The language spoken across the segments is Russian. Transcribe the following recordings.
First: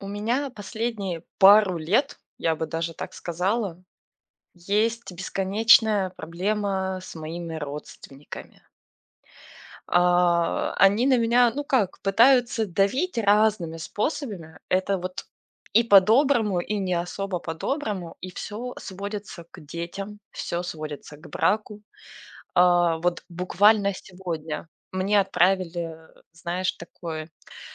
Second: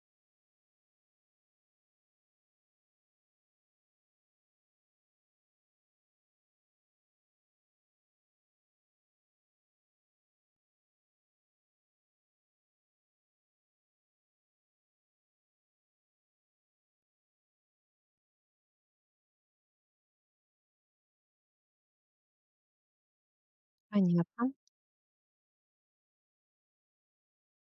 У меня последние пару лет, я бы даже так сказала, есть бесконечная проблема с моими родственниками. А, они на меня, ну как, пытаются давить разными способами. Это вот и по-доброму, и не особо по-доброму, и все сводится к детям, все сводится к браку. А, вот буквально Понятно, сегодня мне отправили, знаешь, такое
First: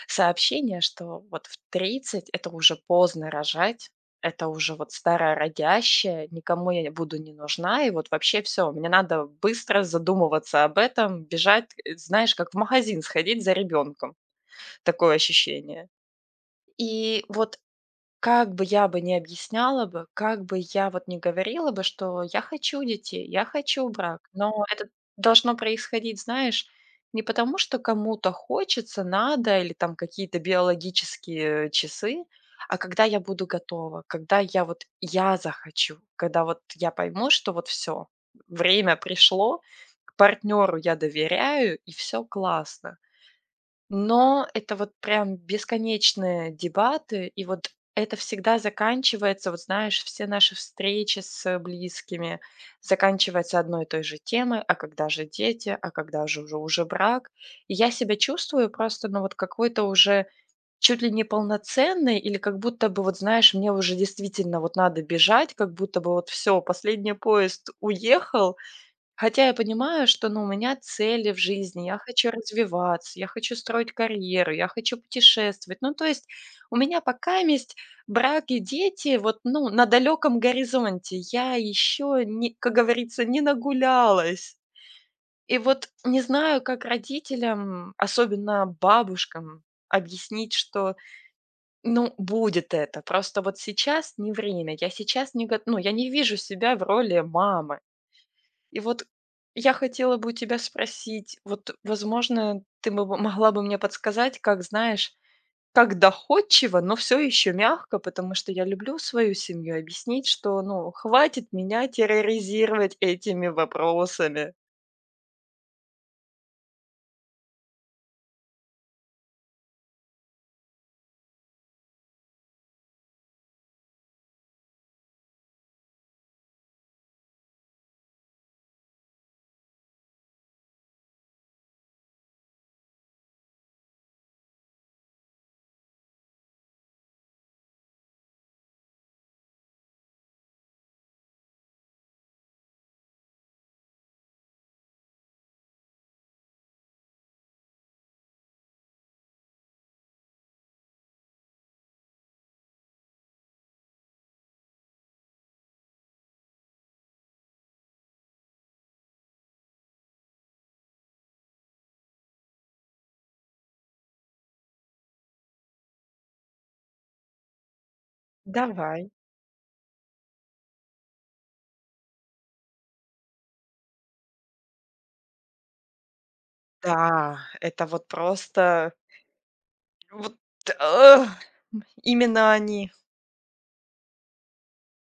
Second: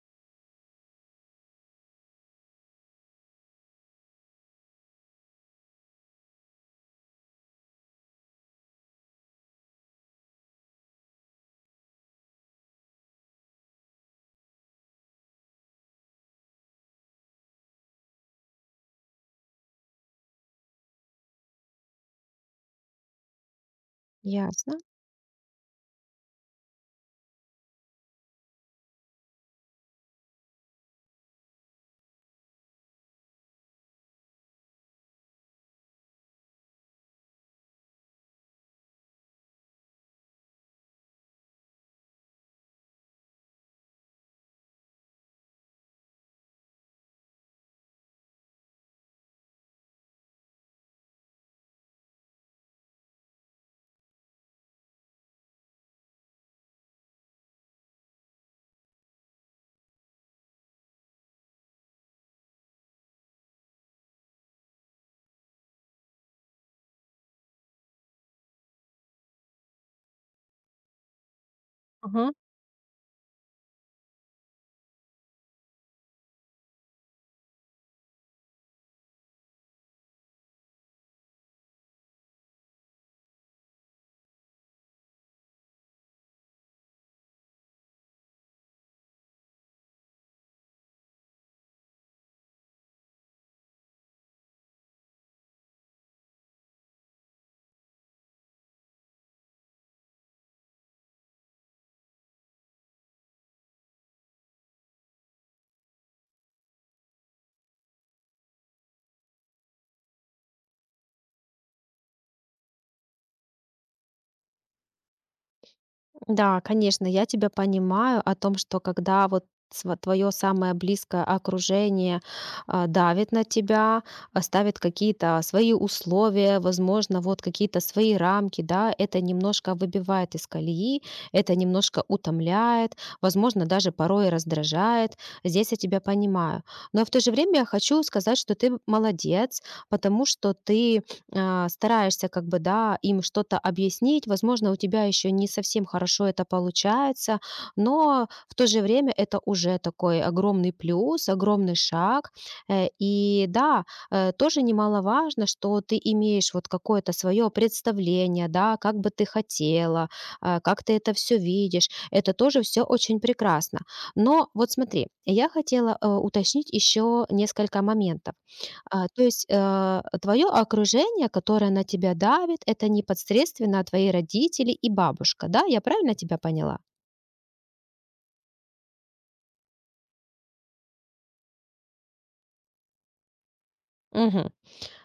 сообщение, что вот в 30 это уже поздно рожать, это уже вот старая родящая, никому я буду не нужна, и вот вообще все, мне надо быстро задумываться об этом, бежать, знаешь, как в магазин сходить за ребенком, такое ощущение. И вот как бы я бы не объясняла бы, как бы я вот не говорила бы, что я хочу детей, я хочу брак, но ясно. это должно происходить, знаешь, не потому, что кому-то хочется, надо или там какие-то биологические часы, а когда я буду готова, когда я захочу, когда вот я пойму, что вот все, время пришло, к партнеру я доверяю и все классно. Но это вот прям бесконечные дебаты, и вот это всегда заканчивается, вот знаешь, все наши встречи с близкими заканчиваются одной и той же темой, а когда же дети, а когда же уже брак. И я себя чувствую просто, ну вот какой-то уже чуть ли не полноценный или как будто бы, вот знаешь, мне уже действительно вот надо бежать, как будто бы вот все, последний поезд уехал, хотя я понимаю, что, ну, у меня цели в жизни, я хочу Мгм. развиваться, я хочу строить карьеру, я хочу путешествовать. Ну, то есть у меня пока есть брак и дети вот, ну, на далеком горизонте. Я еще, не, как говорится, не нагулялась. И вот не знаю, как родителям, особенно бабушкам, объяснить, что, ну, будет это. Просто вот сейчас не время. Я сейчас не, го- ну, я не вижу себя в роли мамы. И вот я хотела бы у тебя спросить, вот, возможно, ты бы могла бы мне подсказать, как, знаешь, как доходчиво, но все еще мягко, потому что я люблю свою семью, объяснить, что, ну, хватит меня терроризировать этими вопросами. Да, конечно, я тебя понимаю о том, что когда вот твое самое близкое окружение давит на тебя, ставит какие-то свои условия, возможно, вот какие-то свои рамки, да, это немножко выбивает из колеи, это немножко утомляет, возможно, даже порой раздражает. Здесь я тебя понимаю. Но в то же время я хочу сказать, что ты молодец, потому что ты стараешься как бы, да, им что-то объяснить. Возможно, у тебя еще не совсем хорошо это получается, но в то же время это уже такой огромный плюс, огромный шаг. И да, тоже немаловажно, что ты имеешь вот какое-то свое представление, да, как бы ты хотела, как ты это все видишь. Это тоже все очень прекрасно. Но вот смотри, я хотела уточнить еще несколько моментов. Давай. То есть, твое окружение, которое на тебя давит, это непосредственно твои родители и бабушка, да? Я правильно тебя поняла? Да, это вот просто вот, а, именно они. Мгм.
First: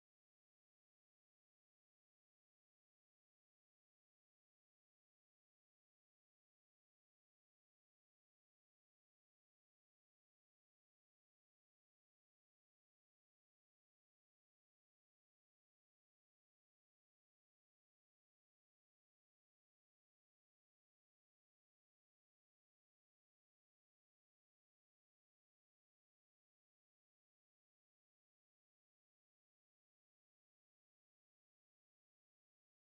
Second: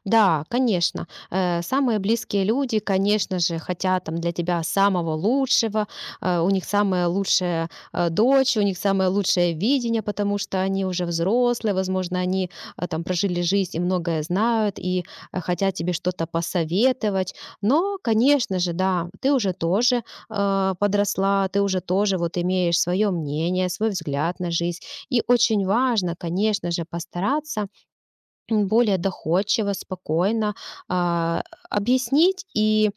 Да, конечно. Самые близкие люди, конечно же, хотят там для тебя самого лучшего. У них самая лучшая дочь, у них самое лучшее видение, потому что они уже взрослые, возможно, они там прожили жизнь и многое знают и хотят тебе что-то посоветовать. Но, конечно же, да, ты уже тоже подросла, ты уже тоже вот имеешь свое мнение, свой взгляд на жизнь. И очень важно, конечно же, постараться более доходчиво, спокойно а, объяснить и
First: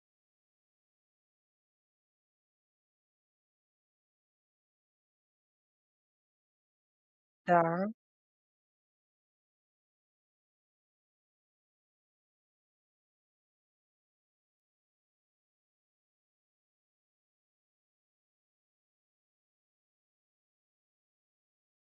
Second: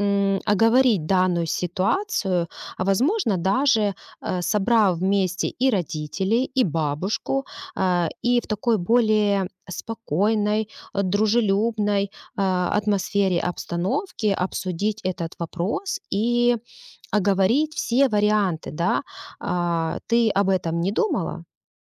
оговорить данную ситуацию, а возможно даже собрав вместе и родителей, и бабушку, Да. И в такой более спокойной, дружелюбной атмосфере обстановки обсудить этот вопрос и оговорить все варианты, да? Ты об этом не думала?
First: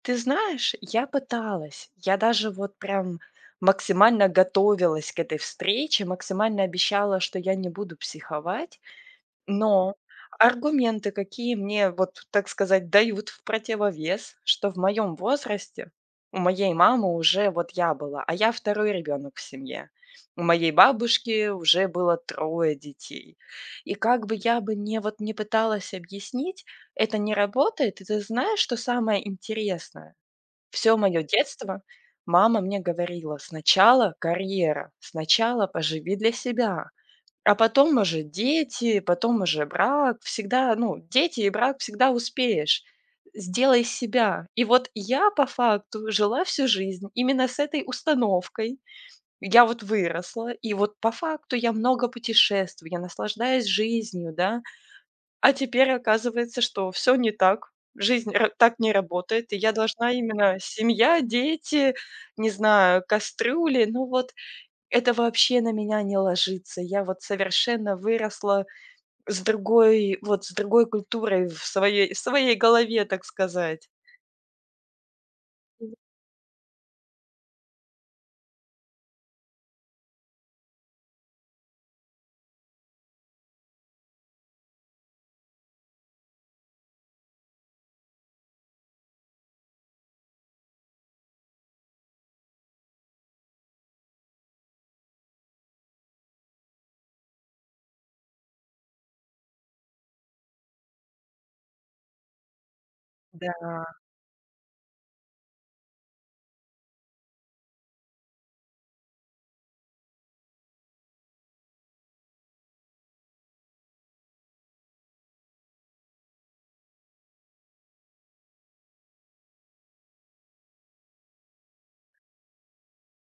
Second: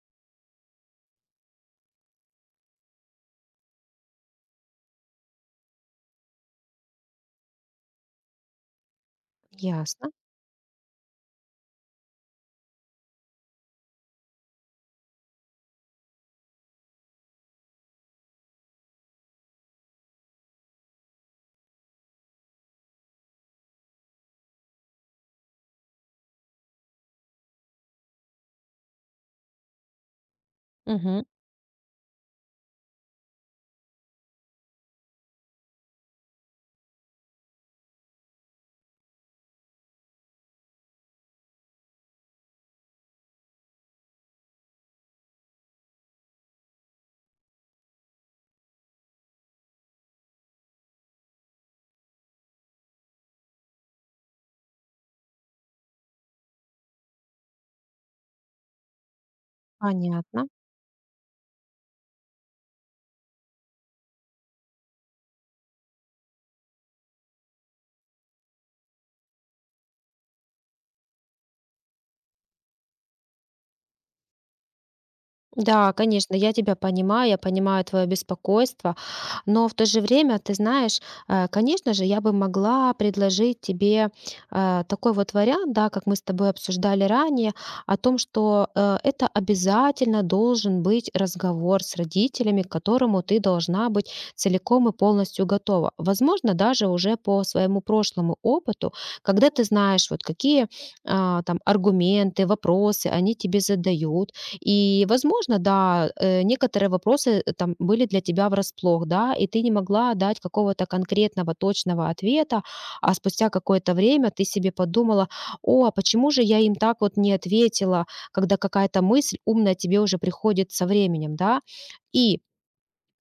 Ты знаешь, я пыталась. Я даже вот прям максимально готовилась к этой встрече, максимально обещала, что я не буду психовать. Но Ясно. аргументы, какие мне, вот так сказать, дают в противовес, что в моем возрасте у моей мамы уже вот я была, а я второй ребенок в семье. У моей бабушки уже было трое детей. И как бы я бы не пыталась объяснить, это не работает. И ты знаешь, что самое интересное? Все мое Мгм. детство мама мне говорила: «Сначала карьера, сначала поживи для себя, а потом уже дети, потом уже брак». Всегда, ну, дети и брак всегда успеешь. Сделай себя. И вот я по факту жила всю жизнь именно с этой установкой. Я вот выросла, и вот по факту я много путешествую, я наслаждаюсь жизнью, да. А теперь оказывается, что все не так, жизнь ра так не работает, и я должна Понятно. именно семья, дети, не знаю, кастрюли. Ну вот это вообще на меня не ложится. Я вот совершенно выросла с другой культурой в своей голове, так сказать. Да, конечно, я тебя понимаю, я понимаю твое беспокойство, но в то же время, ты знаешь, конечно же, я бы могла предложить тебе такой вот вариант, да, как мы с тобой обсуждали ранее, о том, что это обязательно должен быть разговор с родителями, к которому ты должна быть целиком и полностью готова. Возможно, даже уже по своему прошлому опыту, когда ты знаешь, вот какие там аргументы, вопросы они Да, тебе задают, и, возможно, да, некоторые вопросы там были для тебя врасплох, да, и ты не могла дать какого-то конкретного, точного ответа, а спустя какое-то время ты себе подумала, о, а почему же я им так вот не ответила, когда какая-то мысль умная тебе уже приходит со временем, да, и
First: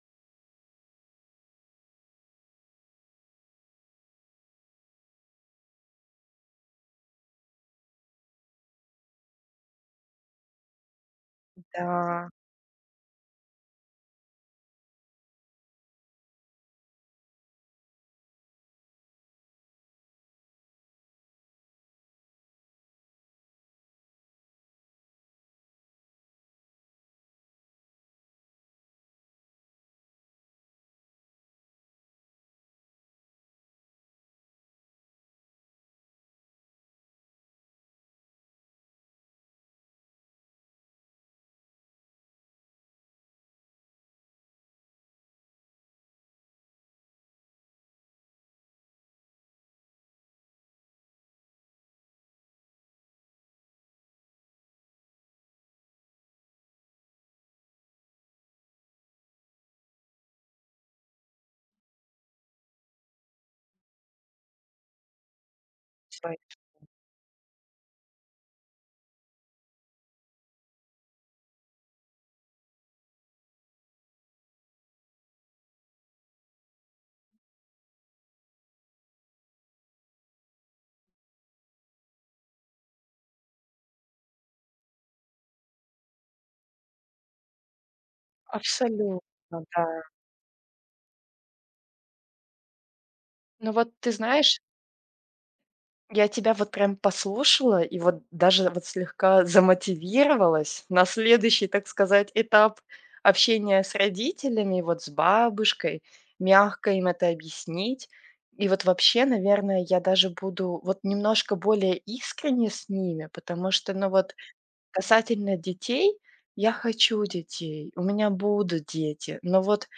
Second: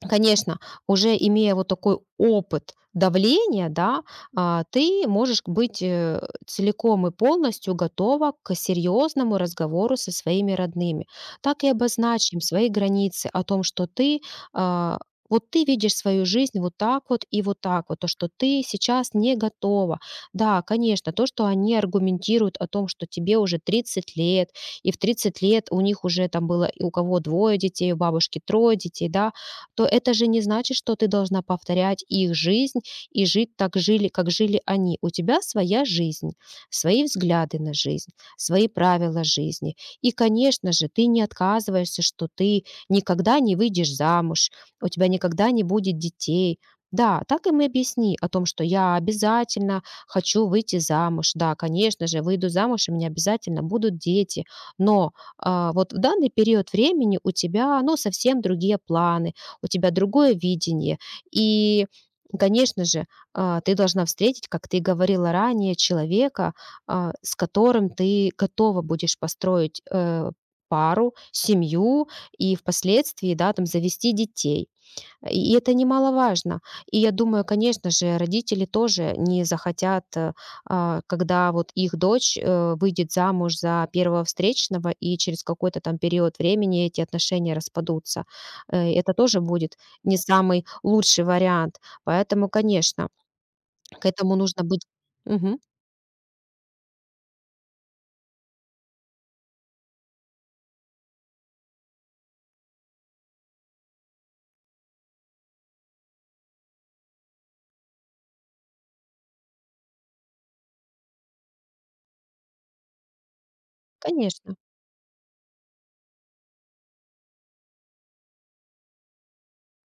Конечно, уже имея вот такой опыт давления, да, ты можешь быть целиком и полностью готова к серьезному разговору со своими родными. Так и да, обозначим свои границы о том, что ты а, вот ты видишь свою жизнь вот так вот и вот так вот, то, что ты сейчас не готова. Да, конечно, то, что они аргументируют о том, что тебе уже 30 лет, и в 30 лет у них уже там было и у кого двое детей, у бабушки трое детей, да, то это же не значит, что ты должна повторять их жизнь и жить так жили, как жили они. У тебя своя жизнь, свои взгляды на жизнь, свои правила жизни. И, конечно же, ты не отказываешься, что ты никогда не выйдешь замуж, у тебя никогда не будет детей. Да, так им и объясни о том, что я обязательно хочу выйти замуж. Да, конечно же, выйду замуж, и у меня обязательно будут дети. Но вот в данный период времени у тебя, ну, совсем другие планы у тебя другое видение. И, конечно же, ты должна встретить, как ты говорила ранее, свой человека, с которым ты готова будешь построить пару, семью и впоследствии, да, там завести детей. И это немаловажно. И я думаю, конечно же, родители тоже не захотят, когда вот их дочь, выйдет замуж за первого встречного, и через какой-то там период времени эти отношения распадутся. Это абсолютно, тоже будет да. не самый лучший вариант. Поэтому, конечно, Но вот к ты этому знаешь. нужно быть Мгм. Я тебя вот прям послушала и вот даже вот слегка замотивировалась на следующий, так сказать, этап общения с родителями, вот с бабушкой, мягко им это объяснить. И вот вообще, наверное, я даже буду вот немножко более искренне с ними, потому что, ну вот, Конечно, касательно детей, я хочу детей, у меня будут дети. Но вот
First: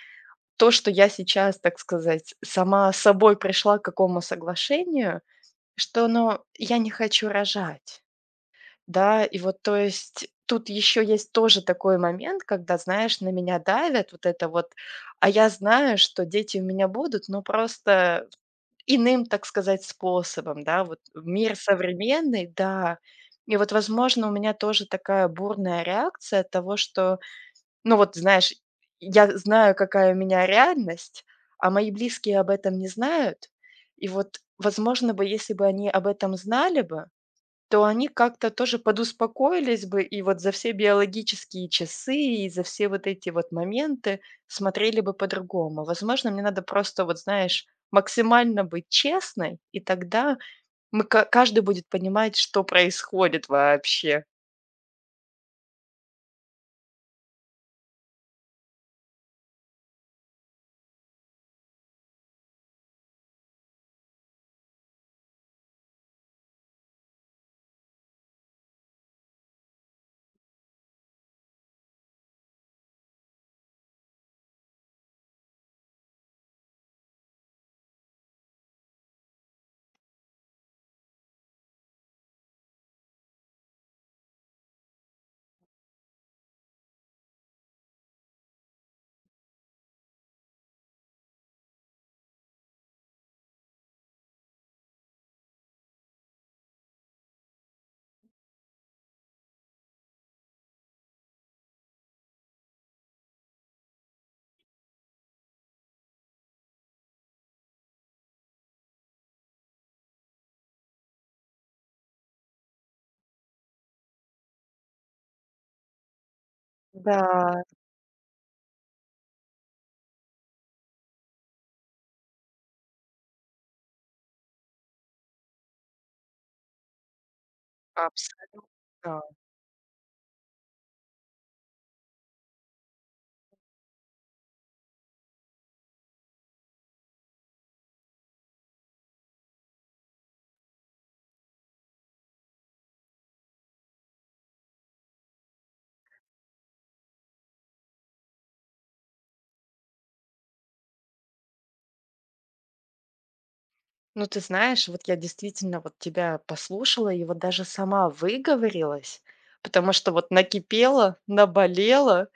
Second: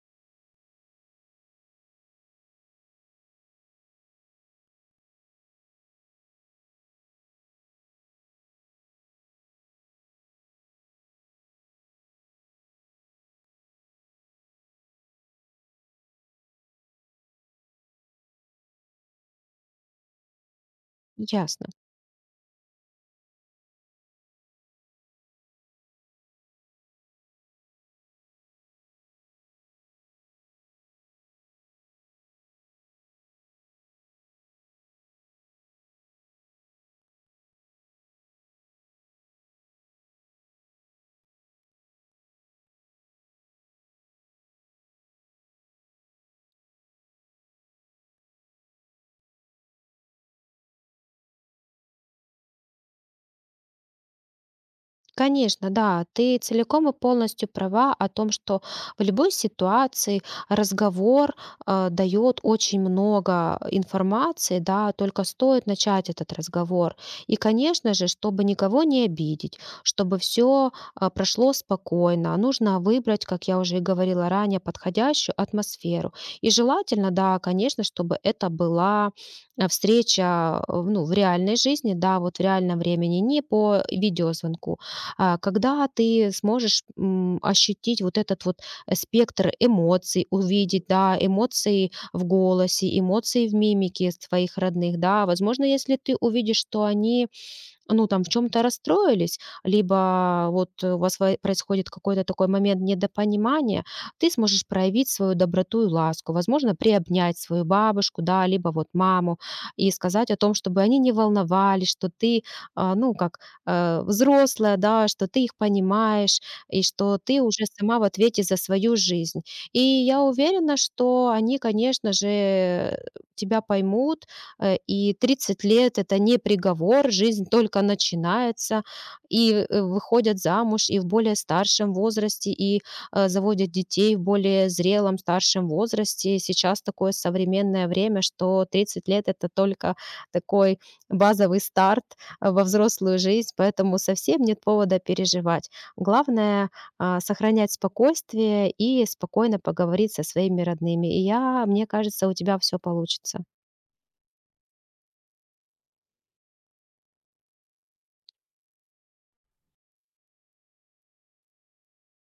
то, что я сейчас, так сказать, сама с собой пришла к какому соглашению, что, но я не хочу рожать. Да, и вот, то есть, тут еще есть тоже такой момент, когда, знаешь, на меня давят вот это вот, а я знаю, что дети у меня будут, но просто иным, так сказать, способом, да, вот мир ясно. современный, да. И вот, возможно, у меня тоже такая бурная реакция от того, что ну вот, знаешь, я знаю, какая у меня реальность, а мои близкие об этом не знают. И вот, возможно бы, если бы они об этом знали бы, то они как-то тоже подуспокоились бы и вот за все биологические часы, и за все вот эти вот моменты смотрели бы по-другому. Возможно, мне надо просто, вот знаешь, максимально быть честной, и тогда мы ка каждый будет понимать, что происходит вообще. Конечно, да, ты целиком и полностью права о том, что в любой ситуации разговор дает очень много информации, да, только стоит начать этот разговор. И, конечно же, чтобы никого не обидеть, чтобы все прошло спокойно, нужно выбрать, как я уже и говорила ранее, подходящую атмосферу. И желательно, да, конечно, чтобы это была встреча ну, в реальной жизни, да, вот в реальном времени, не по видеозвонку когда ты сможешь ощутить вот этот вот спектр эмоций, увидеть, да, эмоции в голосе, эмоции в мимике с твоих родных, да, возможно, если ты увидишь, что они ну, там в чем то расстроились, либо вот у вас вай происходит какой-то такой момент недопонимания, ты сможешь проявить свою доброту и ласку, возможно, приобнять свою бабушку, да, либо вот маму, и сказать о том, чтобы они не волновались, что ты, ну, как, взрослая, да, что ты их понимаешь и Да, что ты уже сама в ответе за свою жизнь. И я уверена, что они, конечно же, тебя поймут и 30 лет - это не приговор, жизнь только начинается. абсолютно. И, выходят замуж и в более старшем возрасте, и, заводят детей в более зрелом, старшем возрасте. Сейчас такое современное время, что 30 лет - это только такой базовый старт, во взрослую жизнь, поэтому совсем нет повода переживать. Главное, сохранять спокойствие и спокойно поговорить со своими родными. И я мне кажется, у тебя все получится. Ну, ты знаешь, вот я действительно вот тебя послушала и вот даже сама выговорилась, потому что вот накипела, наболела,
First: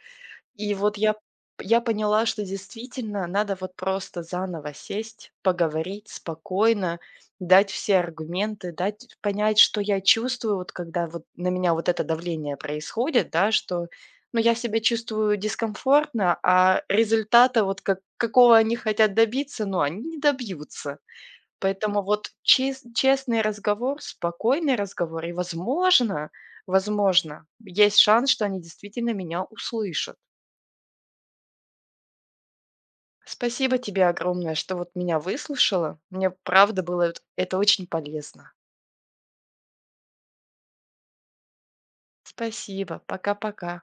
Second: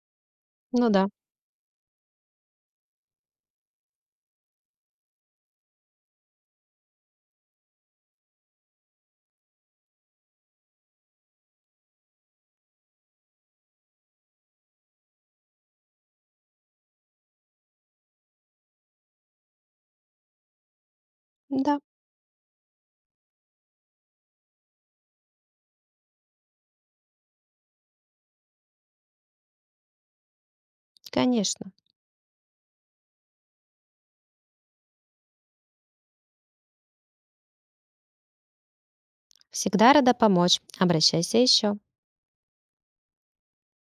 и Ну вот да. я поняла, что действительно надо вот просто заново сесть, поговорить спокойно, дать все аргументы, дать понять, что я чувствую, вот когда вот на меня вот это давление происходит, да, что, ну, я себя чувствую дискомфортно, а результата вот как, какого они хотят добиться, ну, они не добьются. Да, Поэтому вот честный разговор, спокойный разговор, и, возможно, есть шанс, что они действительно меня услышат. конечно. Спасибо тебе огромное, что вот меня выслушала. Мне правда было эт это очень полезно. Всегда рада помочь. Обращайся еще. Спасибо. Пока-пока.